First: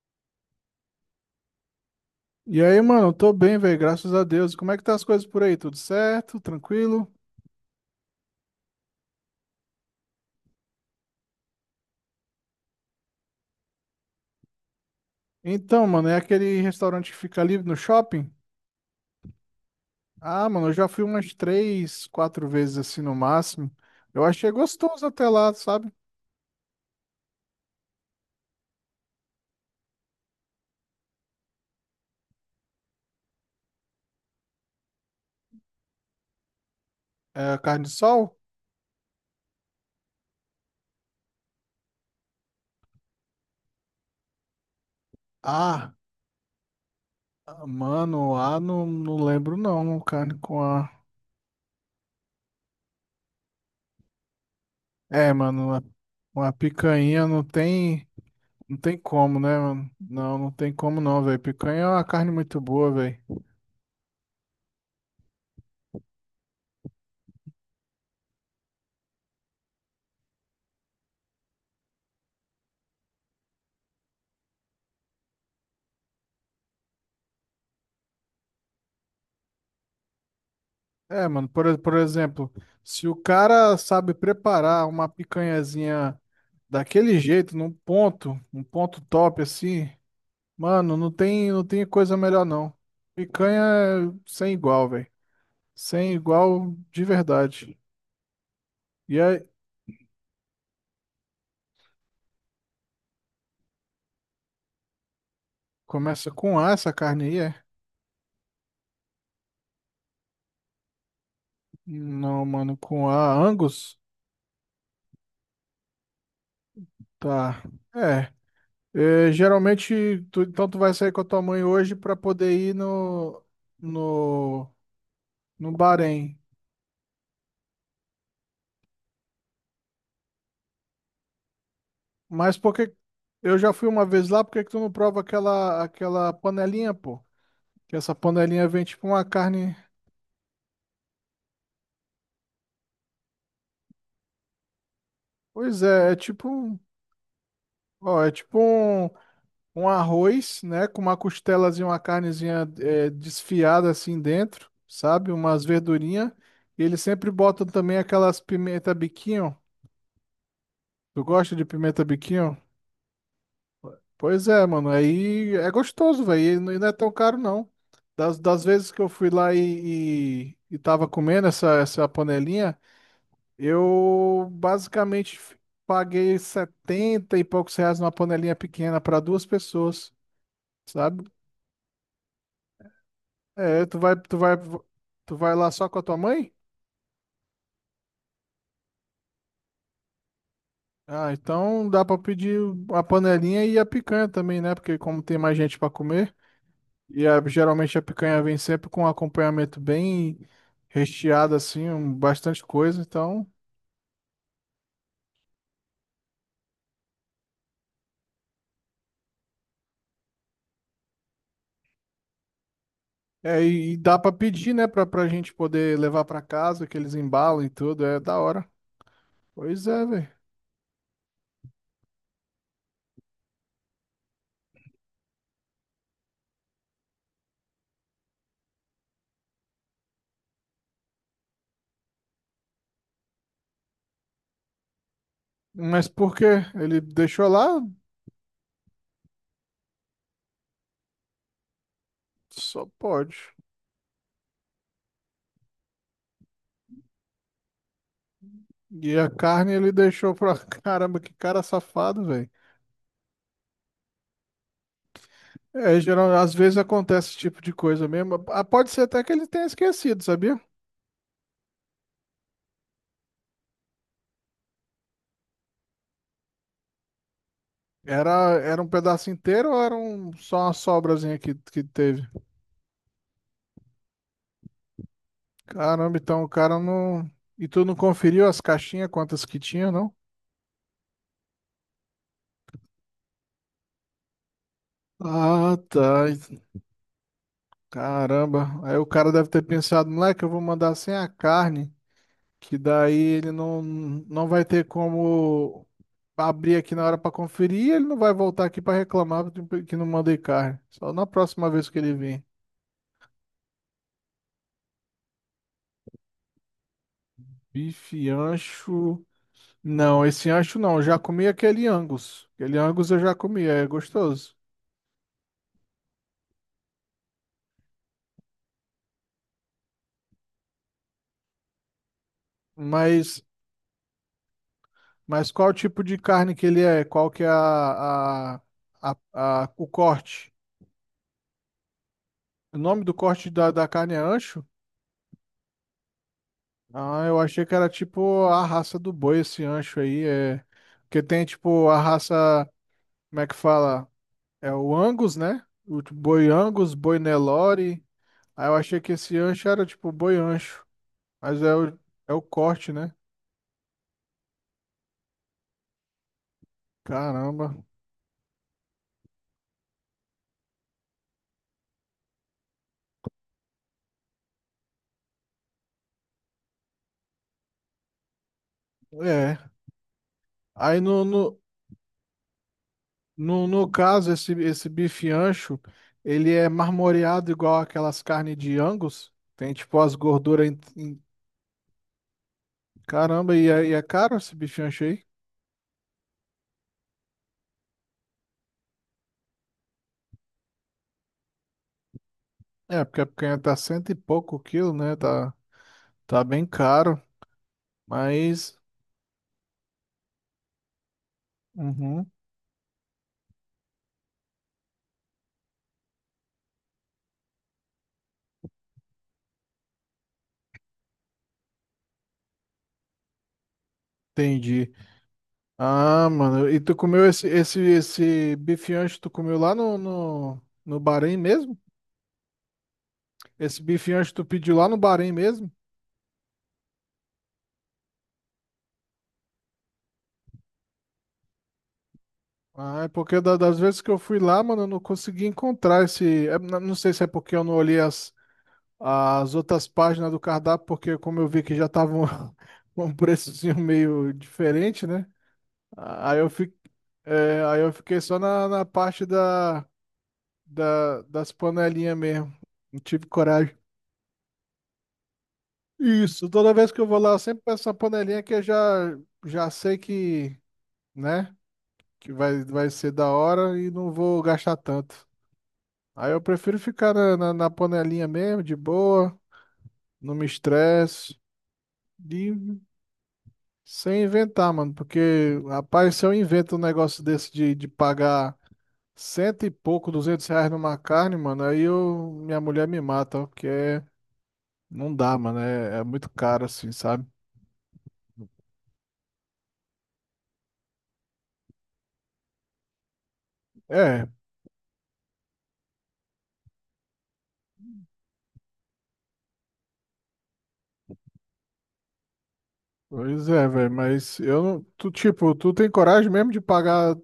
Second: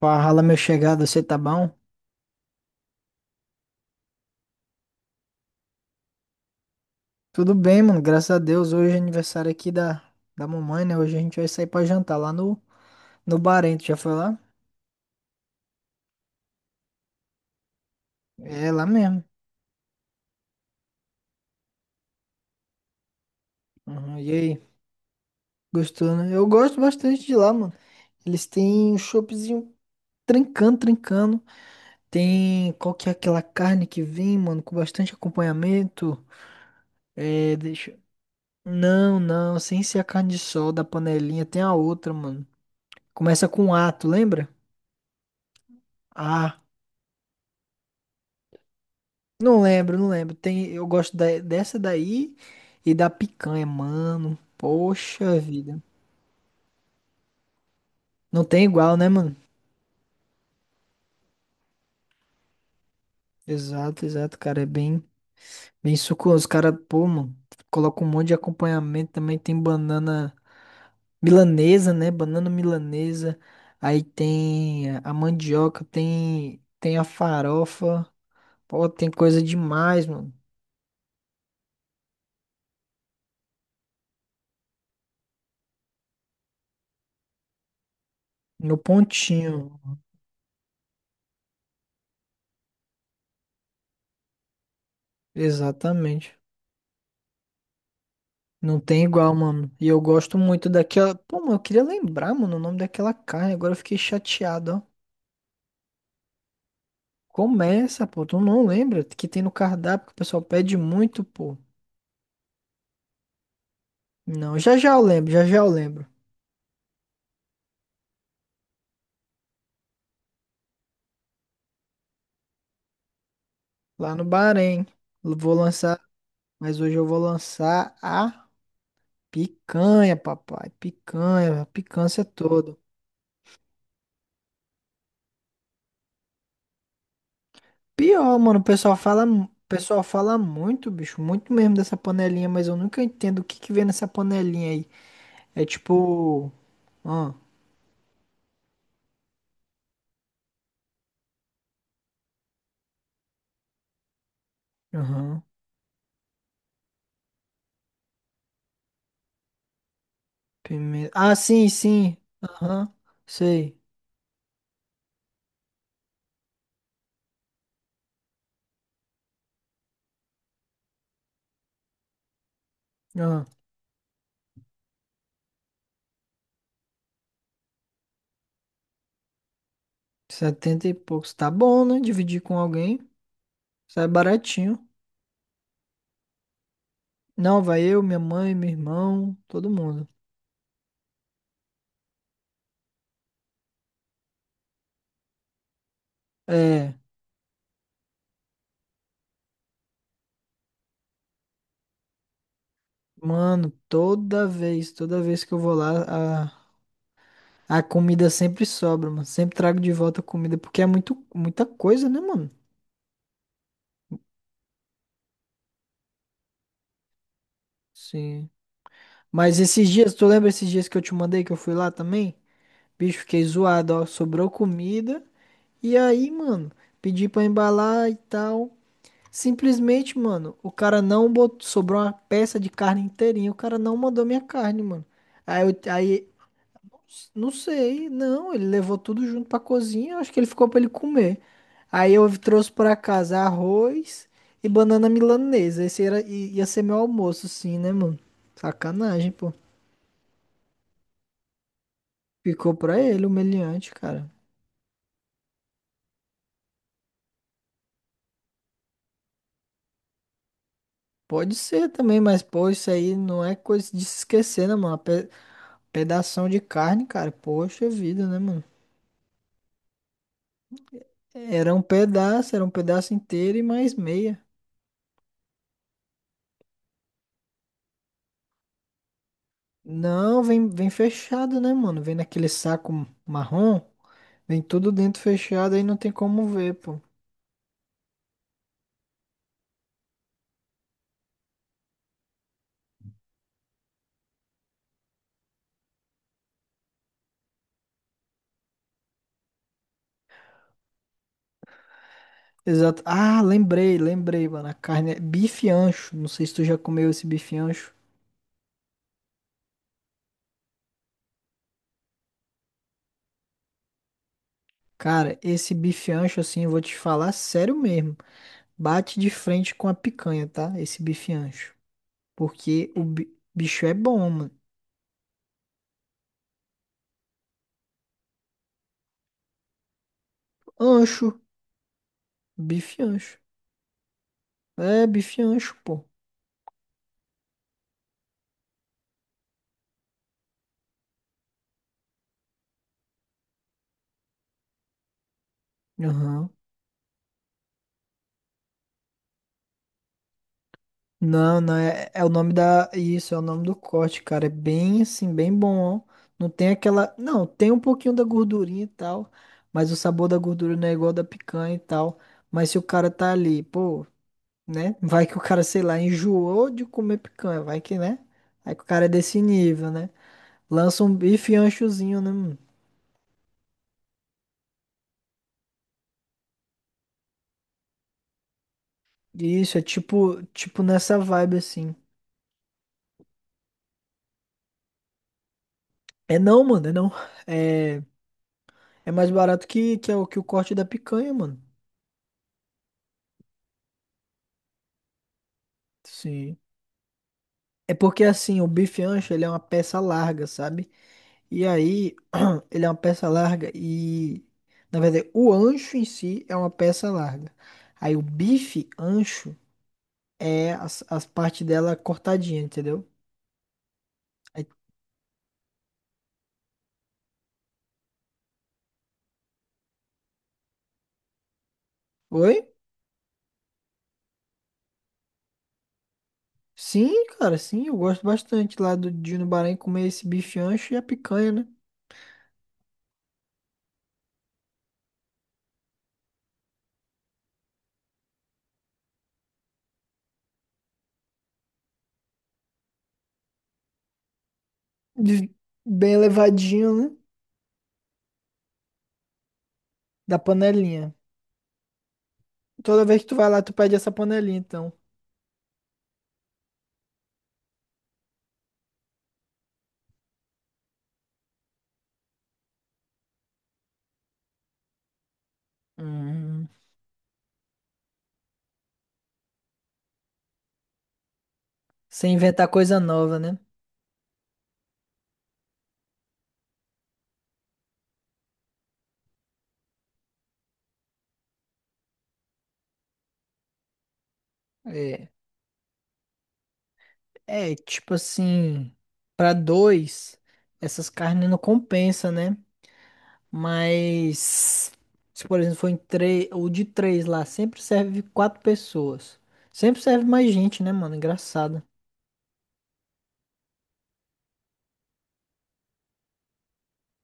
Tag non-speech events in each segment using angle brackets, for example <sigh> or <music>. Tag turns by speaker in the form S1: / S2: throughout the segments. S1: Fala, meu chegado, você tá bom?
S2: E aí, mano, eu tô bem, velho, graças a Deus. Como é que tá as coisas por aí? Tudo certo? Tranquilo?
S1: Tudo bem, mano, graças a Deus. Hoje é aniversário aqui da, da mamãe, né? Hoje a gente vai sair pra jantar lá no, no Barento. Já foi lá?
S2: Então, mano, é aquele restaurante que fica ali no shopping?
S1: É, lá mesmo.
S2: Ah, mano, eu já fui umas três, quatro vezes assim no máximo.
S1: Uhum.
S2: Eu
S1: E
S2: achei
S1: aí?
S2: gostoso até lá, sabe?
S1: Gostou, né? Eu gosto bastante de lá, mano. Eles têm um choppzinho trincando, trincando. Tem qual que é aquela carne que vem, mano, com bastante acompanhamento. É,
S2: É, carne de
S1: deixa.
S2: sol?
S1: Não, não, sem ser a carne de sol da panelinha, tem a outra, mano. Começa com ato, lembra?
S2: Ah,
S1: A.
S2: mano, não, não lembro
S1: Não lembro,
S2: não,
S1: não lembro.
S2: carne com
S1: Tem, eu
S2: a...
S1: gosto dessa daí e da picanha, mano.
S2: É,
S1: Poxa
S2: mano,
S1: vida.
S2: uma picanha não tem...
S1: Não tem
S2: Não
S1: igual,
S2: tem
S1: né, mano?
S2: como, né, mano? Não, não tem como não, velho. Picanha é uma carne muito boa, velho.
S1: Exato, exato, cara. É bem, bem suculento. Os caras, pô, mano, colocam um monte de acompanhamento também. Tem banana milanesa, né? Banana milanesa. Aí tem a mandioca, tem, tem a farofa. Pô, tem coisa demais, mano.
S2: É, mano, por exemplo, se o cara sabe preparar uma picanhazinha daquele jeito, um
S1: No
S2: ponto top
S1: pontinho.
S2: assim. Mano, não tem coisa melhor não. Picanha é sem igual, velho. Sem
S1: Exatamente.
S2: igual de verdade.
S1: Não tem
S2: E
S1: igual,
S2: aí,
S1: mano. E eu gosto muito daquela. Pô, mano, eu queria lembrar, mano, o nome daquela carne. Agora eu fiquei chateado, ó.
S2: começa com A essa carne aí, é?
S1: Começa, pô. Tu não lembra que tem no cardápio que o pessoal pede muito, pô.
S2: Não, mano, com A, Angus?
S1: Não, já já eu lembro, já já eu lembro.
S2: Tá. É. É, geralmente, então tu vai sair com a tua mãe hoje pra poder ir
S1: Lá no
S2: no,
S1: Bahrein. Vou
S2: no
S1: lançar.
S2: Bahrein.
S1: Mas hoje eu vou lançar a picanha, papai. Picanha, a picância
S2: Mas por
S1: toda.
S2: que eu já fui uma vez lá, por que que tu não prova aquela panelinha, pô? Que essa
S1: Pior, mano, o
S2: panelinha vem
S1: pessoal
S2: tipo uma
S1: O
S2: carne.
S1: pessoal fala muito, bicho. Muito mesmo dessa panelinha, mas eu nunca entendo o que que vem nessa panelinha aí. É
S2: Pois é, é tipo.
S1: tipo.
S2: Ó, é tipo um arroz, né? Com uma costelazinha, uma carnezinha desfiada assim dentro, sabe?
S1: Aham.
S2: Umas verdurinhas. E eles sempre botam também aquelas pimenta biquinho.
S1: Pimenta.
S2: Tu
S1: Ah,
S2: gosta de
S1: sim,
S2: pimenta
S1: sim.
S2: biquinho?
S1: Aham. Sei.
S2: Pois é, mano. Aí é gostoso, velho. E não é tão caro, não. Das vezes que eu fui lá e tava comendo essa panelinha,
S1: Aham.
S2: eu basicamente paguei 70 e poucos reais numa panelinha pequena para duas pessoas.
S1: 70 e
S2: Sabe?
S1: poucos. Tá bom, né? Dividir com alguém.
S2: É, tu
S1: Sai
S2: vai, tu vai,
S1: baratinho.
S2: tu vai lá só com a tua mãe?
S1: Não, vai eu, minha mãe, meu irmão, todo mundo.
S2: Ah, então dá pra pedir a panelinha e a picanha também, né? Porque como tem mais gente pra comer,
S1: É.
S2: e geralmente a picanha vem sempre com um acompanhamento bem recheado, assim, bastante coisa, então.
S1: Mano, toda vez que eu vou lá, a comida sempre sobra, mano. Sempre trago de volta a comida, porque é muito, muita coisa, né, mano?
S2: É, e dá pra pedir, né? Pra gente poder levar pra casa, que eles embalam e tudo, é da
S1: Sim.
S2: hora.
S1: Mas
S2: Pois
S1: esses
S2: é,
S1: dias, tu
S2: velho.
S1: lembra esses dias que eu te mandei que eu fui lá também? Bicho, fiquei zoado, ó. Sobrou comida. E aí, mano, pedi pra embalar e tal. Simplesmente, mano, o cara não botou, sobrou uma peça de carne inteirinha. O cara não mandou minha carne, mano. Aí, eu,
S2: Mas
S1: aí,
S2: por quê? Ele deixou
S1: não
S2: lá?
S1: sei, não, ele levou tudo junto pra cozinha. Acho que ele ficou pra ele comer. Aí eu trouxe
S2: Só
S1: pra casa
S2: pode.
S1: arroz e banana milanesa. Esse era, ia ser meu almoço, sim, né, mano?
S2: E a
S1: Sacanagem, pô.
S2: carne ele deixou pra. <laughs> Caramba, que cara safado, velho.
S1: Ficou pra ele, humilhante, cara.
S2: É, geral, às vezes acontece esse tipo de coisa mesmo. Ah, pode ser até que ele tenha esquecido, sabia?
S1: Pode ser também, mas, pô, isso aí não é coisa de se esquecer, né, mano? Pedação de carne, cara. Poxa vida, né,
S2: Era,
S1: mano?
S2: era um pedaço inteiro ou só uma sobrazinha que, que teve?
S1: Era um pedaço inteiro e mais meia.
S2: Caramba, então o cara não. E tu não conferiu as caixinhas, quantas que tinha, não?
S1: Não, vem, vem fechado, né, mano? Vem naquele saco marrom. Vem tudo dentro fechado,
S2: Ah,
S1: aí não tem
S2: tá.
S1: como ver, pô.
S2: Caramba. Aí o cara deve ter pensado, moleque, eu vou mandar sem a carne, que daí ele não vai ter como abrir aqui na hora pra conferir e ele não vai voltar aqui pra reclamar que não mandei carne. Só na próxima vez que ele vir.
S1: Exato. Ah, lembrei, lembrei, mano. A carne é bife ancho. Não sei se tu já comeu esse bife ancho.
S2: Bife ancho. Não, esse ancho não. Eu já comi aquele Angus. Aquele Angus eu já comi, é gostoso.
S1: Cara, esse bife ancho, assim, eu vou te falar sério mesmo. Bate de frente com a picanha, tá? Esse bife ancho. Porque o
S2: Mas,
S1: bicho é bom, mano.
S2: mas qual tipo de carne que ele é? Qual que é a, o corte?
S1: Ancho.
S2: O
S1: Bife
S2: nome do
S1: ancho.
S2: corte da carne é ancho?
S1: É, bife ancho, pô.
S2: Ah, eu achei que era tipo a raça do boi, esse ancho aí. É... Porque tem tipo a raça, como é que fala? É o Angus, né? O boi
S1: Aham.
S2: Angus, boi Nelore. Aí eu achei que esse ancho era tipo boi ancho.
S1: Não,
S2: Mas
S1: não,
S2: é o,
S1: é, é o
S2: é o
S1: nome da.
S2: corte, né?
S1: Isso, é o nome do corte, cara. É bem assim, bem bom, ó. Não tem aquela. Não, tem
S2: Caramba.
S1: um pouquinho da gordurinha e tal. Mas o sabor da gordura não é igual da picanha e tal. Mas se o cara tá ali, pô, né? Vai que o cara, sei lá, enjoou de comer picanha. Vai que, né? Aí que o cara é desse
S2: É.
S1: nível, né?
S2: Aí
S1: Lança um
S2: no,
S1: bife
S2: no,
S1: anchozinho, né? Mano?
S2: no, no caso, esse bife ancho, ele é marmoreado igual aquelas carnes de Angus. Tem
S1: Isso, é
S2: tipo as
S1: tipo,
S2: gorduras.
S1: tipo nessa vibe assim.
S2: Caramba, e é caro esse bife ancho aí?
S1: É não, mano, é não. É. É mais barato que, é o, que o corte da picanha, mano.
S2: É, porque a picanha tá 100 e pouco quilo, né? Tá, tá
S1: Sim.
S2: bem caro.
S1: É porque assim, o
S2: Mas.
S1: bife ancho, ele é uma peça larga, sabe? E aí,
S2: Uhum,
S1: <clears throat> ele é uma peça larga e... Na verdade, o ancho em si é uma peça larga. Aí o bife ancho é as, as partes dela cortadinha, entendeu? Aí-
S2: entendi. Ah, mano. E tu comeu esse bife ancho, tu comeu lá no, Bahrein mesmo?
S1: Oi?
S2: Esse bifinho acho que tu pediu lá no Bahrein mesmo?
S1: Sim, cara, sim, eu gosto bastante lá do de ir no Bahrein comer esse bife ancho e a picanha, né?
S2: Ah, é porque das vezes que eu fui lá, mano, eu não consegui encontrar esse. Não sei se é porque eu não olhei as outras páginas do cardápio, porque como eu vi que já estavam <laughs> com um preçozinho meio diferente, né?
S1: De- Bem
S2: Ah, Aí eu, fi,
S1: levadinho, né?
S2: é, aí eu fiquei só na parte
S1: Da panelinha.
S2: das panelinhas mesmo. Não
S1: Toda vez
S2: tive
S1: que tu vai lá, tu
S2: coragem.
S1: pede essa panelinha, então.
S2: Isso, toda vez que eu vou lá, eu sempre peço uma panelinha que eu já sei que, né? Que vai ser da hora e não vou gastar tanto. Aí eu
S1: Hum,
S2: prefiro ficar na panelinha mesmo, de boa, não me estresse,
S1: sem
S2: e
S1: inventar coisa nova, né?
S2: sem inventar, mano, porque, rapaz, se eu invento um negócio desse de pagar 100 e pouco, 200 reais numa carne, mano, minha mulher me mata, ó, porque não
S1: É,
S2: dá, mano, é muito caro assim, sabe?
S1: é tipo assim, pra dois, essas carnes não compensa, né?
S2: É,
S1: Mas se por exemplo for em três, o de três lá sempre serve quatro pessoas. Sempre serve mais gente, né, mano? Engraçado.
S2: pois é, velho, mas eu não, tu, tipo, tu tem coragem mesmo de pagar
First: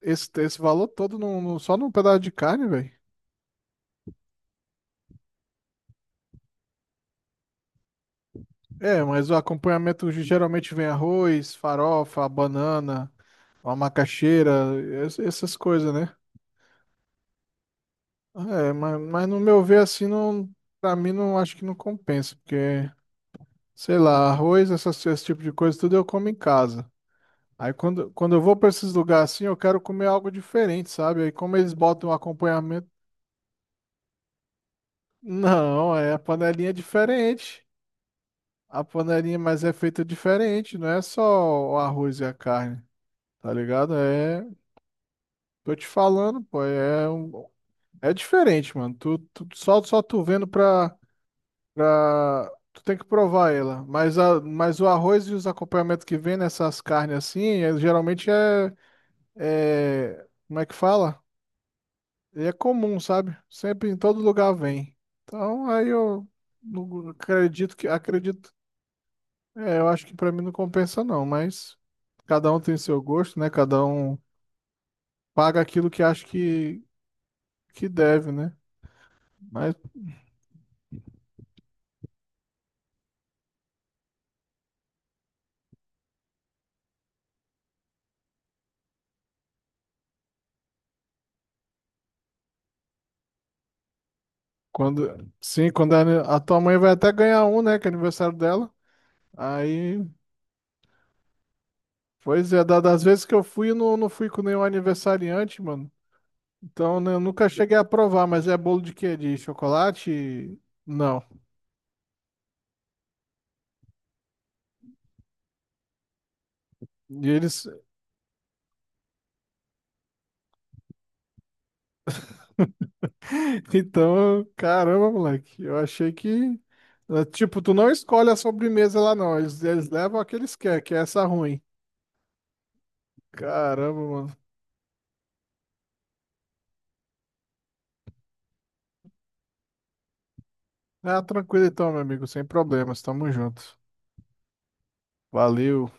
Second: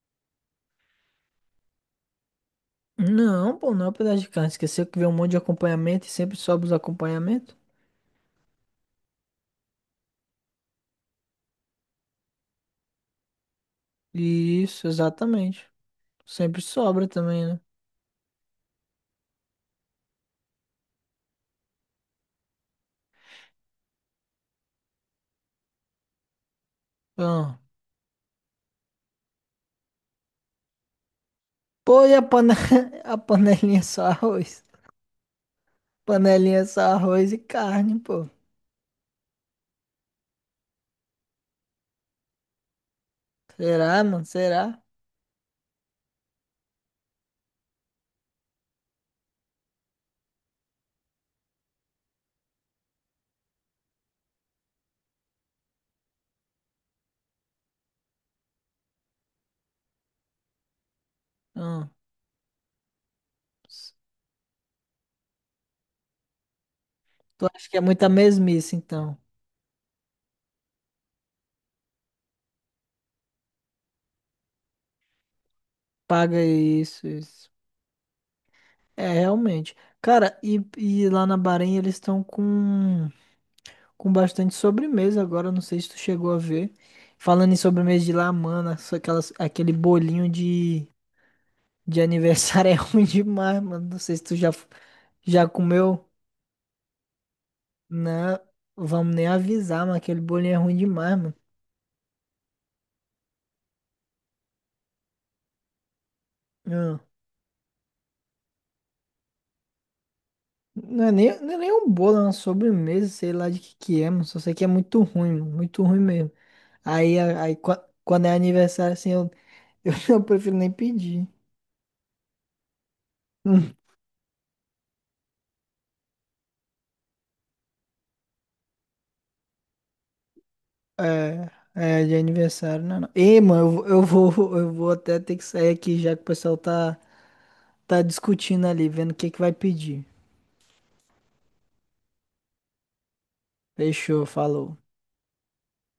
S2: esse valor todo só num pedaço de carne, velho?
S1: Não, pô, não é um pedaço de carne. Esqueceu que vem um monte de acompanhamento e sempre sobra os acompanhamentos?
S2: É, mas o acompanhamento geralmente vem arroz, farofa, banana, uma macaxeira,
S1: Isso,
S2: essas
S1: exatamente.
S2: coisas, né?
S1: Sempre sobra também, né?
S2: É, mas no meu ver, assim, não, pra mim, não acho que não compensa, porque, sei lá, arroz, esse tipo de coisa, tudo eu como em casa.
S1: Ah.
S2: Aí quando eu vou pra esses lugares assim, eu quero comer algo diferente, sabe? Aí como eles
S1: Pô,
S2: botam um
S1: e a, pane...
S2: acompanhamento,
S1: <laughs> a panelinha é só arroz?
S2: não, é a
S1: Panelinha é
S2: panelinha é
S1: só arroz e
S2: diferente.
S1: carne, pô.
S2: A panelinha, mas é feita diferente, não é só o arroz e a carne, tá ligado?
S1: Será, mano?
S2: É.
S1: Será?
S2: Tô te falando, pô, é diferente, mano. Só tu vendo pra. Tu tem que provar ela. Mas o arroz e os acompanhamentos que vem nessas carnes assim, geralmente é. Como é que fala?
S1: Hum.
S2: É comum, sabe? Sempre em todo lugar vem. Então aí eu não
S1: Tu acha que
S2: acredito
S1: é
S2: que.
S1: muita
S2: Acredito.
S1: mesmice, então?
S2: É, eu acho que pra mim não compensa, não, mas cada um tem seu gosto, né? Cada um paga aquilo que, acha
S1: Paga
S2: que,
S1: isso, isso.
S2: que deve, né?
S1: É, realmente.
S2: Mas
S1: Cara, e lá na Bahrein eles estão com bastante sobremesa agora. Não sei se tu chegou a ver. Falando em sobremesa de lá, mano, só aquelas, aquele bolinho de aniversário <laughs> é ruim demais, mano. Não sei se tu já, já
S2: Sim, quando
S1: comeu.
S2: a tua mãe vai até ganhar um, né? Que é aniversário
S1: Não,
S2: dela.
S1: vamos nem avisar, mano.
S2: Aí,
S1: Aquele bolinho é ruim demais, mano.
S2: pois é, das vezes que eu fui, eu não fui com nenhum aniversariante, mano. Então,
S1: Hum.
S2: né, eu nunca cheguei a provar, mas é bolo de quê? De chocolate?
S1: Não é
S2: Não.
S1: nem, não é nem um bolo, é uma sobremesa, sei lá de que é, mano. Só sei que é muito ruim, mano, muito ruim mesmo. Aí,
S2: E eles. <laughs>
S1: quando é aniversário, assim, eu, <laughs> eu prefiro nem pedir. Hum.
S2: Então, caramba, moleque. Eu achei que. Tipo, tu não escolhe a sobremesa lá, não. Eles levam a que eles querem, que é essa
S1: É,
S2: ruim.
S1: é de aniversário, não, é não. Ei, mano,
S2: Caramba,
S1: eu
S2: mano.
S1: vou, <laughs> eu vou até ter que sair aqui já que o pessoal tá, tá discutindo ali, vendo o que que vai pedir.
S2: Ah, tranquilo então, meu amigo, sem problemas. Tamo junto.
S1: Fechou, falou.
S2: Valeu.